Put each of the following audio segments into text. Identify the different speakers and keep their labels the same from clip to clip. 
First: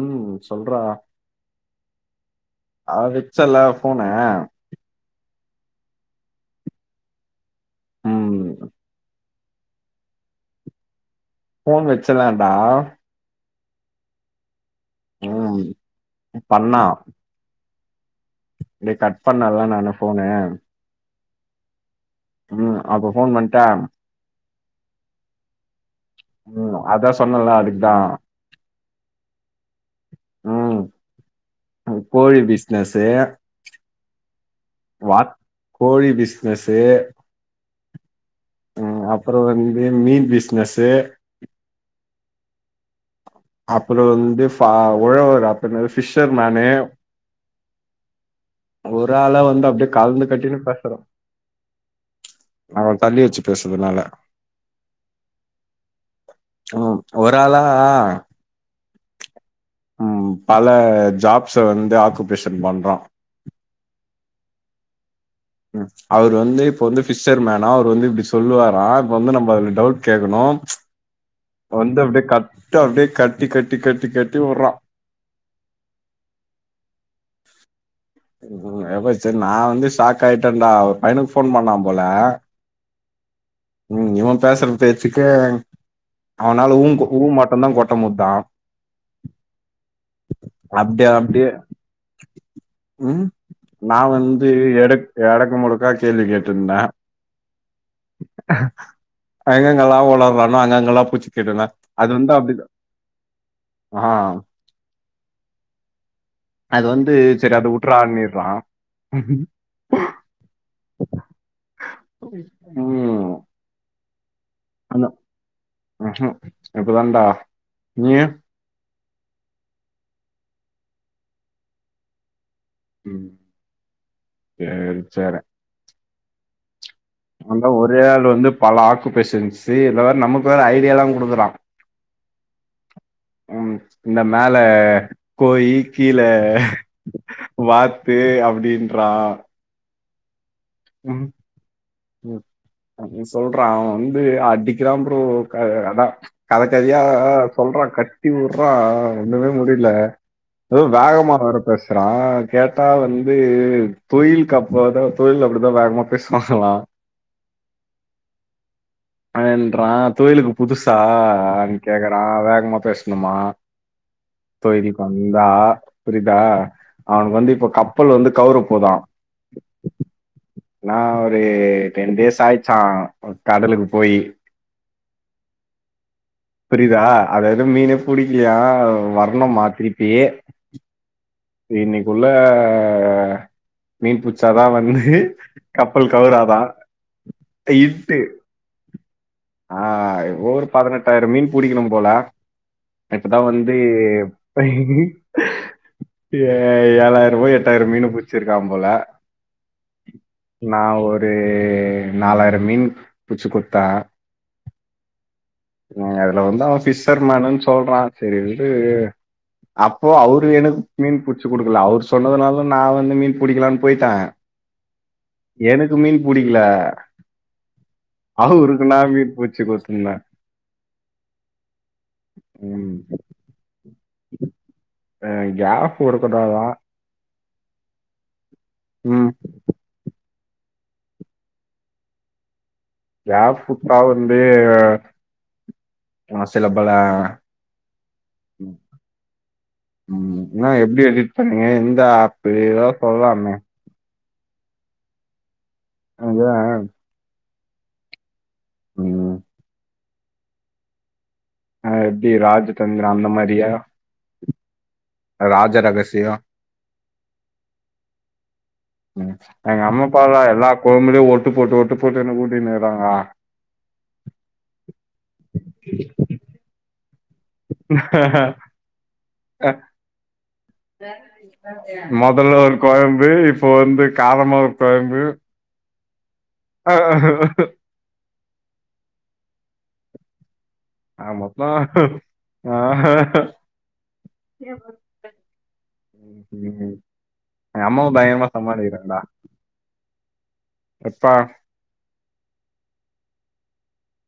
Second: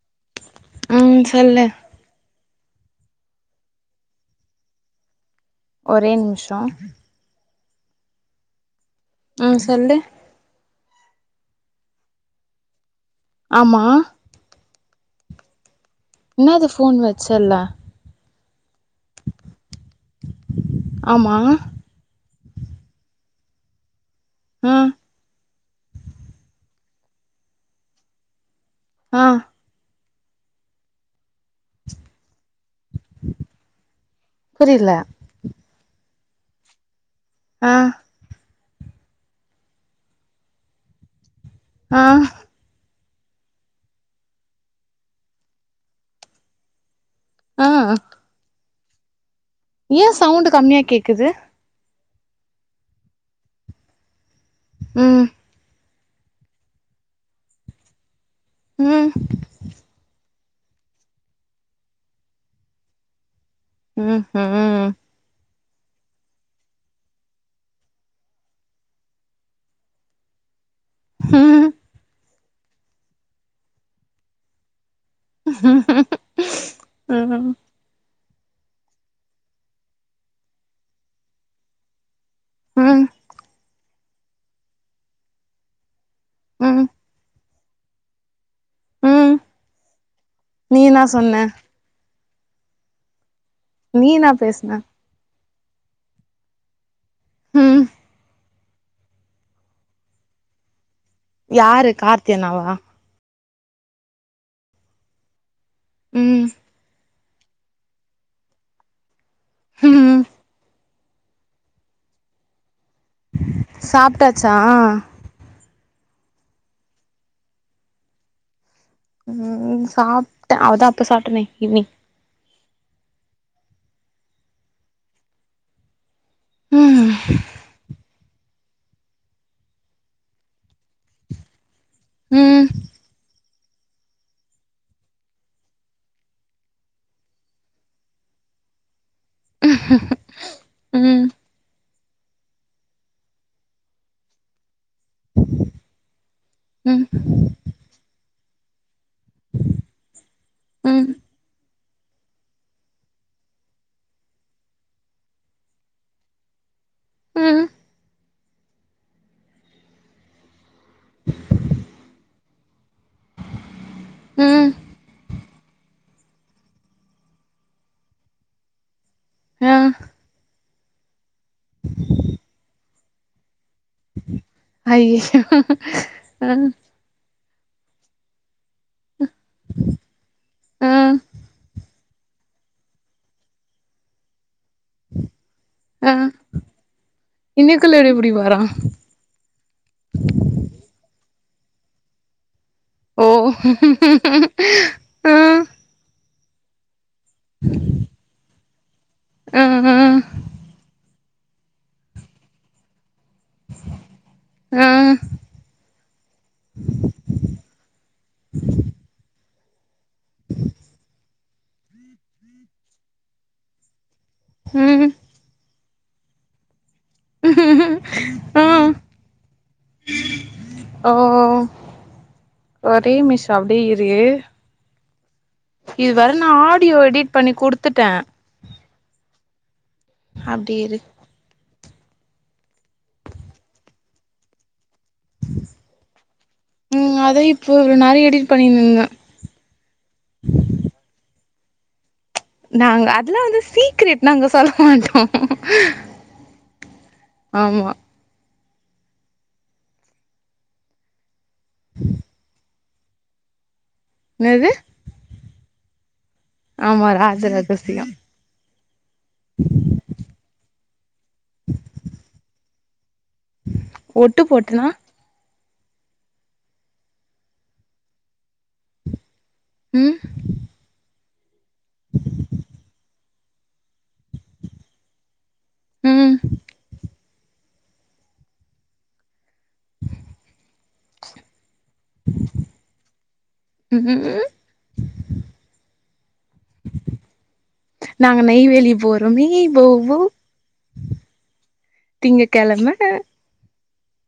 Speaker 1: ம் சொல்றா
Speaker 2: ம் சொல்லு
Speaker 1: ஆ வெச்சல்ல ஃபோனு
Speaker 2: ஒரே நிமிஷோ
Speaker 1: ம்
Speaker 2: ம் சொல்லு
Speaker 1: ஃபோன் வெச்சலன்டா
Speaker 2: ஆமா
Speaker 1: ம்
Speaker 2: இன்னாது ஃபோன் வெச்சல்ல
Speaker 1: இப்டி கட் பண்ணல்ல நானு ஃபோனு
Speaker 2: ஆமா
Speaker 1: ம் அப்ப ஃபோன் பண்டா
Speaker 2: ம்
Speaker 1: ம் அத்தா சொன்னல்ல அதுக்குதா
Speaker 2: ஆ
Speaker 1: ம் ம் கோழி பீஸ் ஜசே
Speaker 2: புரில
Speaker 1: வாட் கோழி பீஸ் ஜசே
Speaker 2: ஆ
Speaker 1: ம் அப்புறோ வந்து மீன் பிஸ்னஸு
Speaker 2: ஆ
Speaker 1: அப்புறோ வந்து ஃபா உழவரு அப்றோ என்னாது ஃபிஷர்மேனு
Speaker 2: ஆ
Speaker 1: ஒரு ஆளா வ
Speaker 2: ஏ சவுண்டு கம்மியா கேக்குது
Speaker 1: நா கொஞ்ச தள்ளி வெச்சு பேசறதுனால
Speaker 2: ம்
Speaker 1: ம் ஒராளா
Speaker 2: ம்
Speaker 1: பல ஜாப்ஸ வந்து ஆக்குபேஷன் பண்றோ
Speaker 2: ம் ஹும்
Speaker 1: ம் அவுரு வந்து இப்ப வந்து ஃபிஷர்மேன்னா அவுரு வந்து இப்பிடி சொல்லுவாரா இப்ப வந்து நம்ம அதுல டவுட் கேக்கணு வந்து அப்டியே கட்டு அப்டியே கட்டி கட்டி கட்டி கட்டி உடறா
Speaker 2: ம்
Speaker 1: ம் அப்ரோ சரி நா வந்து ஸாக் ஆய்ட்டன்டா ஒரு பையனுக் ஃபோன் பண்ணாம்போல
Speaker 2: ம்
Speaker 1: ம் இவம் பேசற பேச்சுக்கு அவனால ஊங்கு ஊமட் இவந்தா கொட்ட முத்தா
Speaker 2: ம் நீ என்னா
Speaker 1: அப்டியே
Speaker 2: சொன்ன
Speaker 1: அப்டியே ம் நா
Speaker 2: நீ என்னா
Speaker 1: வந்து
Speaker 2: பேசுன
Speaker 1: எடுக் எடக் குமுடக்கா கேள்வி கேட்டுருந்தே
Speaker 2: ம்
Speaker 1: எங்கங்கல்லா ஒளர்ரானோ அங்கங்கல்லா
Speaker 2: யாரு கார்த்தி அண்ணாவா
Speaker 1: ஆ
Speaker 2: ம்
Speaker 1: அது வந்து சேர் அத உட்ராண்ணிர்றா
Speaker 2: ம்
Speaker 1: [unintelligible]
Speaker 2: சாப்ட்டா ச்சா
Speaker 1: ம் ஹூம் இப்பதாண்டா நீயு
Speaker 2: ம் சாப்ட்ட அதா அப்ப சாப்ட்டனே ஈவ்னிங்
Speaker 1: ம் சேரி சேர
Speaker 2: ம்
Speaker 1: அந்த ஒரே ஆள் வந்து பல ஆக்குபேஷன்ஸ்ஸு இதல்ல நமக்கு வேற ஐடியாலா குடுக்குறா
Speaker 2: ம்
Speaker 1: ம் இந்த மேல கோயி கீழ வாத்து அப்டின்றா
Speaker 2: ம்
Speaker 1: உம் [unintelligible] ம் நி சொல்றா அவ வந்து அடி கிராம் ப்ரோ அதா கத கதையா
Speaker 2: ம்
Speaker 1: சொல்றான் கட் ச்சி உர்ரா ஒண்ணுமே முடில எதோ
Speaker 2: ம்
Speaker 1: வேகமா வேற பேசுறான் கேட்டா வந்து தொழில்க் அப்போதா தொழில் அப் குடுத்தா வேகமா பேசு வாங்கலா
Speaker 2: ம்
Speaker 1: ஆ ன்றா தொழிலுக்கு புதுசா அப்டீன் கேக்கறான் வேகமா பேசுனமா
Speaker 2: ம்
Speaker 1: தொழில்க் வந் தா புரிதா அவ்னுக்கு வந்து இப்ப கப்பல் வந்து கவுரப்போதான்
Speaker 2: ம்
Speaker 1: நா தே டென் டேஸ் ஆய்ச்சான் கடலுக்குப்
Speaker 2: ஹைஸ்
Speaker 1: புறிதா அதாது மீனேப் புடிக்லியா வர் னுமா திரிப்பி
Speaker 2: ஆ ஆ
Speaker 1: இன்னிக்குள்ள மீன் புச் ச்சதா வந்து கப்பல்
Speaker 2: ஆ
Speaker 1: கவுறாதா
Speaker 2: இன்னைக்குள்ள
Speaker 1: இன்ட்டு
Speaker 2: எப்டி வரா
Speaker 1: அ ஓவொரு பதுனெட்டாயிர மீன் புடிக்கிணு போல
Speaker 2: ஓ
Speaker 1: இப்பதா வந்து
Speaker 2: ஆ
Speaker 1: [unintelligible] ஏ ஏழாய்ர் போய் எட்டாய்ர மீனு புட்ச்சிர் கா போல
Speaker 2: ஆ
Speaker 1: நா ஒர் ரு நாலாயர மீன் புச்சு குத்தா
Speaker 2: ம்
Speaker 1: அவன் ஃபிஷர் மேனுன்னு அப் ஓ அவரு எனுக் மீன் புடு குடுக்கல அவரு சொன்னதுனால நா வந்து மீன் புடிக்கலான்னு போயிட்ட
Speaker 2: ம்
Speaker 1: எனுக்கு மீன் புடிக்ல
Speaker 2: ஆ
Speaker 1: அவருக்கு நா மீன் புடுச் குடுத்ந்த
Speaker 2: ஓ ஓ
Speaker 1: ம்.
Speaker 2: ஒரே மிஷா அப்டியே இரு
Speaker 1: அ கேப்
Speaker 2: இதுவர நா
Speaker 1: விடக்கூடாதாம்.
Speaker 2: ஆடியோ எடிட் பண்ணி குடுத்துட்ட
Speaker 1: ம்
Speaker 2: அப்டி இருக்
Speaker 1: கேப் புட்டா வந்து நா சிலபல
Speaker 2: ம் அதா இப்போ இவ்ளோ நேரோ எடிட் பண்ணிருந்தே
Speaker 1: ம் ன்ன எப்டி எடிட் சொல்லுங்க எந்த ஆப்
Speaker 2: நாங்க அதெல்லா வந்து சீக்ரெட் நாங்க சொல்ல மாட்டோம்
Speaker 1: அதா
Speaker 2: ஆமா
Speaker 1: ம் ஆ எப்டி ராஜதந்திரோ அந்த மாரியா
Speaker 2: என்னது
Speaker 1: ராஜ ரகசியோ
Speaker 2: ஆமா ராஜரகசியோ
Speaker 1: ம் எங்க அம்மா அப்பாலா எல்லாப் கொழம்புலே ஒட்டு போட்டு ஒட்டு போட்டு என்ன ஊட்டினிருக்காங்க
Speaker 2: ஒட்டு போட்டுனா
Speaker 1: [inaudible] [inaudible] கட்
Speaker 2: ம்
Speaker 1: தர் மொதல்ல ஒரு கொலம்பு இப்போ வந்து காரமா ஒரு கொலம்பு
Speaker 2: ம்
Speaker 1: ஆ ஆமப்பா [unintelligible]
Speaker 2: ம்
Speaker 1: எங்கம்மாவு
Speaker 2: நாங்க
Speaker 1: பயங்கரமா
Speaker 2: நெய்வேலி
Speaker 1: சமாளிக்
Speaker 2: போறோமே போவோ
Speaker 1: [unintelligible]
Speaker 2: திங்கக்கெழம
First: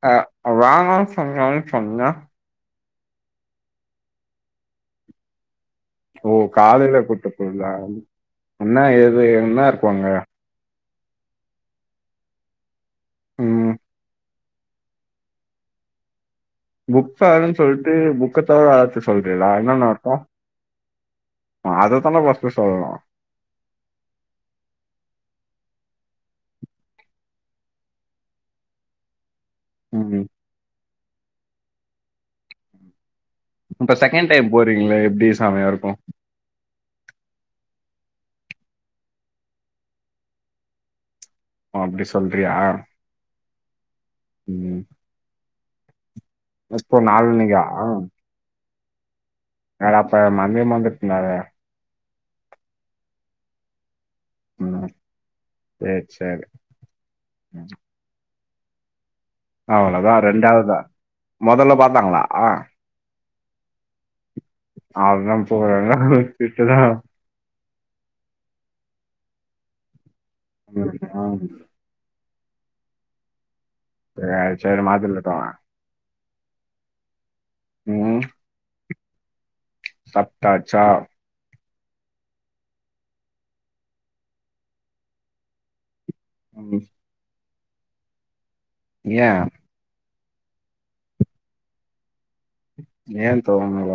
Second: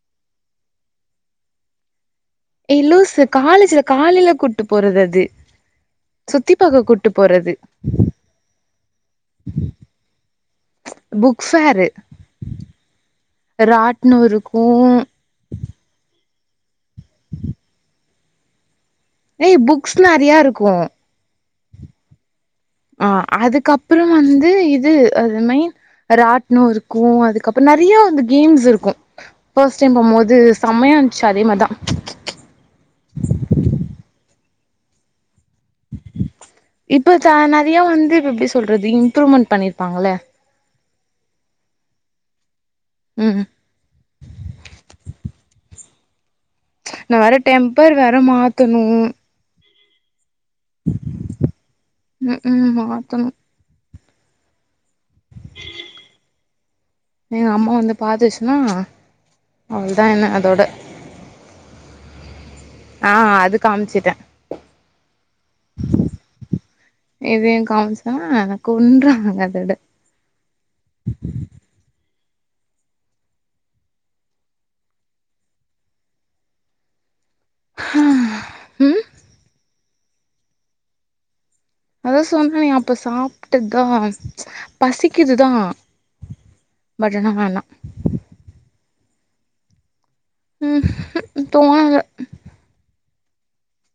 Speaker 1: ஆ வாங்க சொன்னன் சொன்ன
Speaker 2: ஏய் லூசு காலேஜ்ல காலையில கூட்டு போறது அது
Speaker 1: ஓ
Speaker 2: சுத்தி பாக்க
Speaker 1: காலையில கூட்டு
Speaker 2: போறது
Speaker 1: போறத என்ன ஏது என்ன இருக்கும்அங்க
Speaker 2: புக் ஃபேர்
Speaker 1: ம்
Speaker 2: ராட்ணம் இருக் போவ
Speaker 1: புக் ஃபேர் னு சொல்லிட்டு புக்க தவர [unintelligible]
Speaker 2: ஏய் புக்ஸ் நிறைய இருக்கும்
Speaker 1: அததான் ஃபர்ஸ்ட் சொ
Speaker 2: ஆ அதுக்கு அப்புறம் வந்து இது ஆ [unintelligible] ராட்ணம் இருக்கும் அதுக்கப்புறம் நெறைய வந்து கேம்ஸ் இருக்கும் ஃபர்ஸ்ட் டைம்
Speaker 1: ம்
Speaker 2: போமோது செமயா ச் அதே மர்தா
Speaker 1: இப்ப செகண்ட் டைம் போறீங்கள்ல எப்டி செமையாரு ம்
Speaker 2: இப்பத்தா நறையா வந்து இப்ப எப்டி சொல்றது இம்ப்ரூவ்மெண் பண்ணிருப்பாங்கல
Speaker 1: அ அப்டி சொல்றியா
Speaker 2: ம் ம்
Speaker 1: ம் இப்போ
Speaker 2: நா வேற
Speaker 1: நாலனிக்கா
Speaker 2: டெம்பர் வேற மா த்தனு
Speaker 1: அட அப்ப [unintelligible]
Speaker 2: ம்ஹு மாத்தனு
Speaker 1: ம் சரி சரி
Speaker 2: எங்க அம்மா வந்து பாத்துச்சு ன்னா
Speaker 1: அவ்ளதா ரண்டாவ்தா மொதல்ல பா த்தாங்ளா ஆ
Speaker 2: ஆ அ அது காம்ச்சிட்டே
Speaker 1: அவன்தான் போறாங்க திட்டுதான்
Speaker 2: இதையு காம்சா கொன்றுவா அதோட
Speaker 1: [unintelligible] சேர் சேரி [unintelligible]
Speaker 2: ஹ ம்
Speaker 1: சப்டாச்சா
Speaker 2: அதா சொன்னனே அப்ப சாப்ட்டுத்தா பசிக்கிதுதா
Speaker 1: ம்
Speaker 2: பட் ஆனா வேணா
Speaker 1: ஏ
Speaker 2: ம் ஹும் தோணல
Speaker 1: ஏ தூங்கல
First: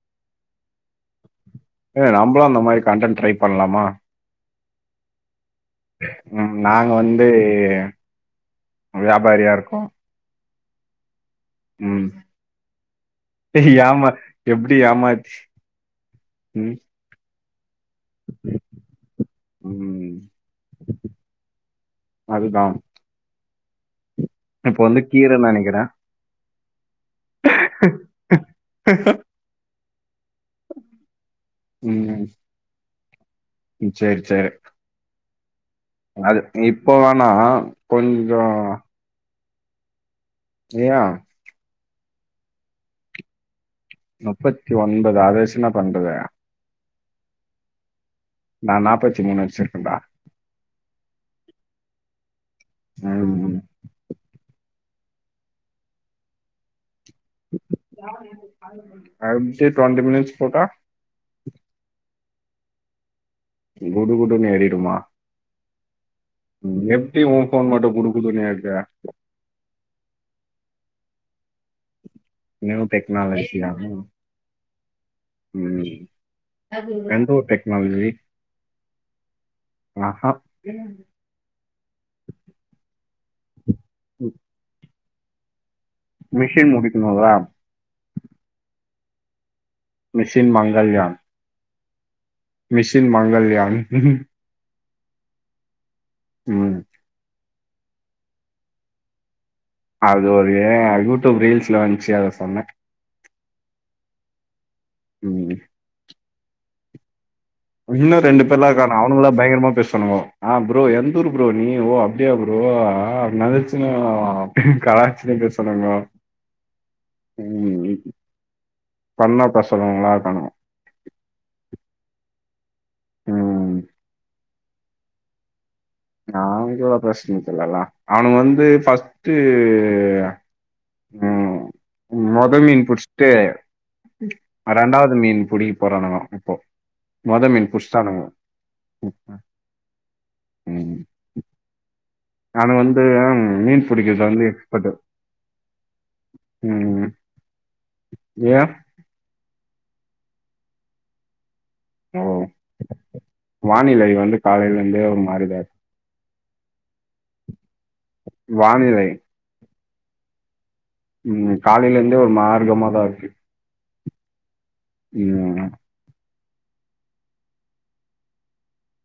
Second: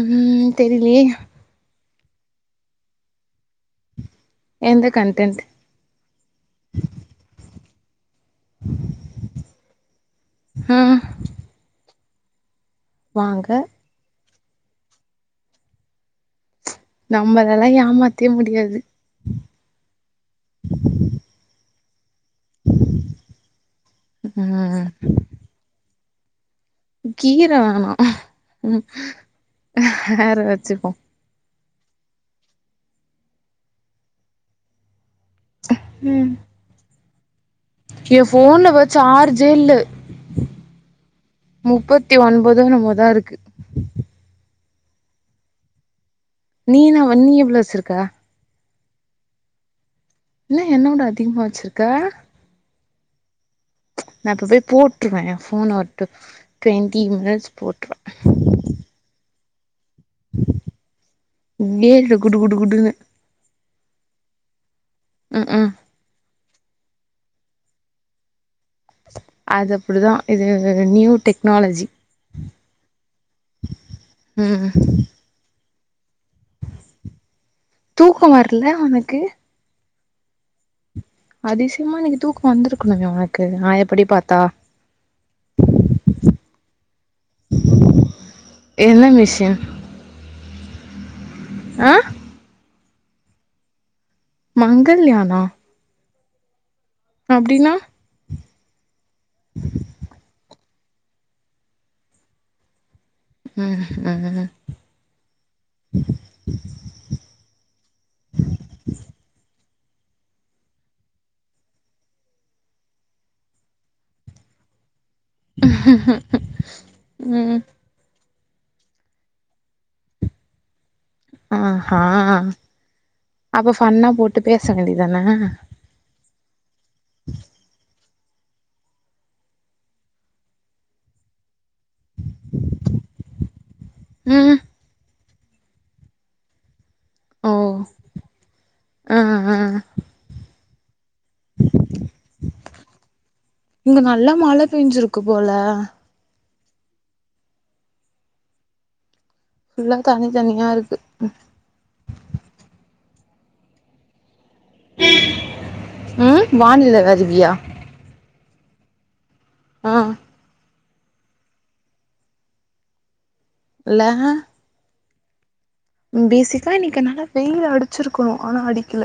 Speaker 2: ம் தெரிலியே
Speaker 1: ஏங்க நம்புளு அந்த மாரி கண்டன் ட்ரை பண்லாமா
Speaker 2: எந்த கன்டென்ட்
Speaker 1: ம் நாங்க வந்து வியாபாரியா இருக்கோ
Speaker 2: ஹ
Speaker 1: ம் தெரியாம எப்டி ஏமாத்தி ம்
Speaker 2: அம்பதலைய்யா ஆமாத்தியே முடியாது
Speaker 1: ம் அதுதா இப்ப
Speaker 2: ம்
Speaker 1: வந்து கீர நா நிக்கிறே
Speaker 2: கீர வேணா ம் வேற வச்சிப்போ
Speaker 1: ம் ம் சேரி சேரி அது [unintelligible] போவோனா
Speaker 2: ய ஃபோன்ல வேற சார்ஜ் நிள்ளு
Speaker 1: யா
Speaker 2: த்தி ஒன்பதும் என்னோமோ தா இருக்கு
Speaker 1: முப்பத்தி ஒன்பது அதவச்சி என்ன பண்றது
Speaker 2: நீ நா வன்னி எவ்ளோ வச்சுருக்க
Speaker 1: நா நாப்பத்தி மூணு வச்சிருக்க ப
Speaker 2: என்ன என்ன விட அதிகமா வச்சிருக்க
Speaker 1: ம்
Speaker 2: ச் நான் இப்ப போய் போற்றுவ எ ஃபோன் ஒட்டு டிவென் தீ மினஸ் போட்டுரவா
Speaker 1: டொன்ட்டி மினிட்ஸ் போட்டா
Speaker 2: குட்டு குட்டு குட்டுங்க
Speaker 1: குடு குடு ஏறிடுமா
Speaker 2: ம் ம்
Speaker 1: ம் எப்டி உ ஃபோன் மட்டு குடு குடு ஏறு
Speaker 2: அது அப்படிதான் இது இது நியூ டெக்னாலஜி
Speaker 1: நியூ டெக்னாலஜி ஆ
Speaker 2: ஹம்
Speaker 1: ம்
Speaker 2: தூக்கம் வரல உனக்கு
Speaker 1: ஆ ஹா
Speaker 2: அதிசியமா இன்னிக்கு தூக்கம் வந்திருக்கனுமே உனக்கு நாயப்படி பாத்தா
Speaker 1: மிஷின் முடிக்கனும்ல
Speaker 2: என்ன மிஷின்
Speaker 1: மிஷின் மங்கல்யான்
Speaker 2: அ
Speaker 1: மிஷின் மங்கல்யான்
Speaker 2: மங்கல்யானா
Speaker 1: ம்
Speaker 2: அப்டின்னா உம்
Speaker 1: அது ஒரு யூ டியூப் ரீல்ஸ்ல வந்துச்சு அத சொன்னேன்
Speaker 2: ம் ம்
Speaker 1: ம் இன்னும் ரெண்டு பேர்லாம் காணும் அவனுங்களா [unintelligible] ஆ ப்ரோ எந்த ஊர் ப்ரோ நீ ஓ அப்டியா ப்ரோ ஆ [unintelligible] ஆ கலாய்ச் [unintelligible] பேச சொன்னாங்களா ம் ஃபன்னா பேசறவங்களா இருக்கானுங்கோ
Speaker 2: அ ஆ அப்ப
Speaker 1: ம்
Speaker 2: ஃபண்ணா போட் போய் பேச வேண்டி தானே
Speaker 1: அவனு வந்து ஃபஸ்ட்டு ம் மொத மீன் புச்ட்டு
Speaker 2: ம்
Speaker 1: ரெண்டாவது மீன் புடிக்க போறானுங்கோ இப்போ
Speaker 2: ஓ
Speaker 1: மதமின் புஷ்ட்டானுங்கோ
Speaker 2: ஆ ஆ
Speaker 1: ம் ஆனா வந்து மீன்
Speaker 2: இங்க
Speaker 1: பிடிக்கறதுல
Speaker 2: நல்லா
Speaker 1: வந்து
Speaker 2: மழ
Speaker 1: எக்ஸ்பர்ட்டு
Speaker 2: பெஞ்சிருக்கு போல
Speaker 1: ம் ஏ
Speaker 2: ஃபுல்லா தண்ணி தண்ணியா இருக்கு
Speaker 1: ஓ வானிலை வந்து காலையில இருந்தே ஒரு மாரிதா இருக்கு
Speaker 2: ம் வானில வருவியா
Speaker 1: வானிலை
Speaker 2: ஆ
Speaker 1: ம் காலையில இருந்தே ஒரு மார்க்கமாதா இருக்கு
Speaker 2: இல்லா
Speaker 1: ம்
Speaker 2: பேசிக்கா இன்னிக்கு நல்லா வெயில் அடிச்சிருக்கணும் ஆனா அடிக்கல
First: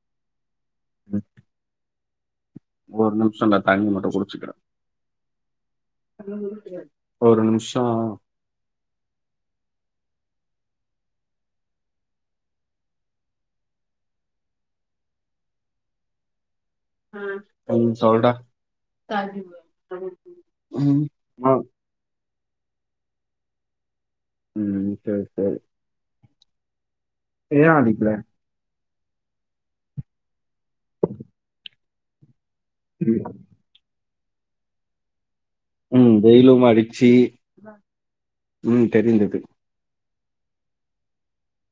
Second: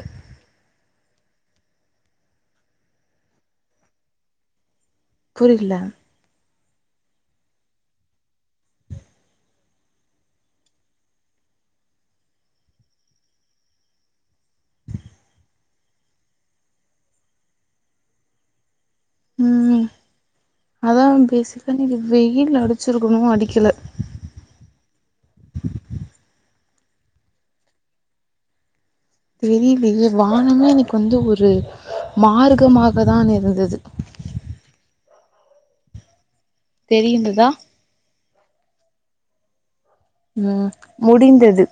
Speaker 1: ம் ஒரு நிமிஷம்டா தண்ணி மட்டு குடிச்சுக்கிறேன்
Speaker 2: புரில
Speaker 1: ஒரு நிமிஷோ ம் கொஞ் சொல்ற
Speaker 2: ம்
Speaker 1: ம் அ
Speaker 2: வீட்ல அடிச்சிருக்கணு அடிக்கல
Speaker 1: ம் சரி ஏ அடிப்பே
Speaker 2: தெரியலையே வானமே எனக்கு வந்து ஒரு மாரு க்கமாக தான் இருந்தது
Speaker 1: ம் வெயயிலும் அடிச்சு
Speaker 2: தெரிந்ததா
Speaker 1: ம் தெரி்ந்தது
Speaker 2: நா முடிந்தது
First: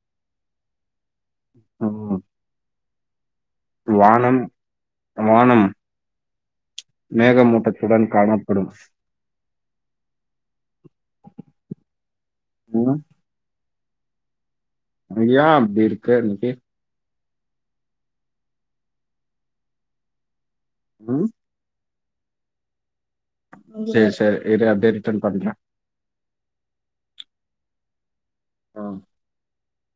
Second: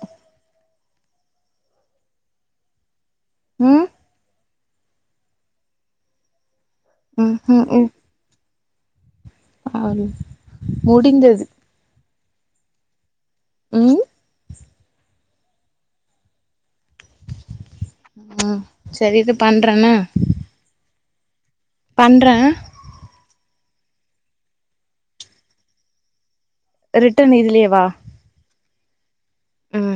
Speaker 1: ஆமா
Speaker 2: ம்
Speaker 1: வானன் வானம்
Speaker 2: ம்
Speaker 1: மேகமூட்டதுடன் காண படும்
Speaker 2: ஆரு முடிந்தது
Speaker 1: இன்ன
Speaker 2: ம்
Speaker 1: ஐயா அப்டி இருக்கறியே
Speaker 2: ம் சரி இது பண்றணா
Speaker 1: ம்
Speaker 2: பன்ற
Speaker 1: சேர் செரி இருஅப்டியே ரிட்டர்ன் பண்ற
Speaker 2: ரிட்டர்ன் இதுலியேவா
Speaker 1: அ
Speaker 2: ம்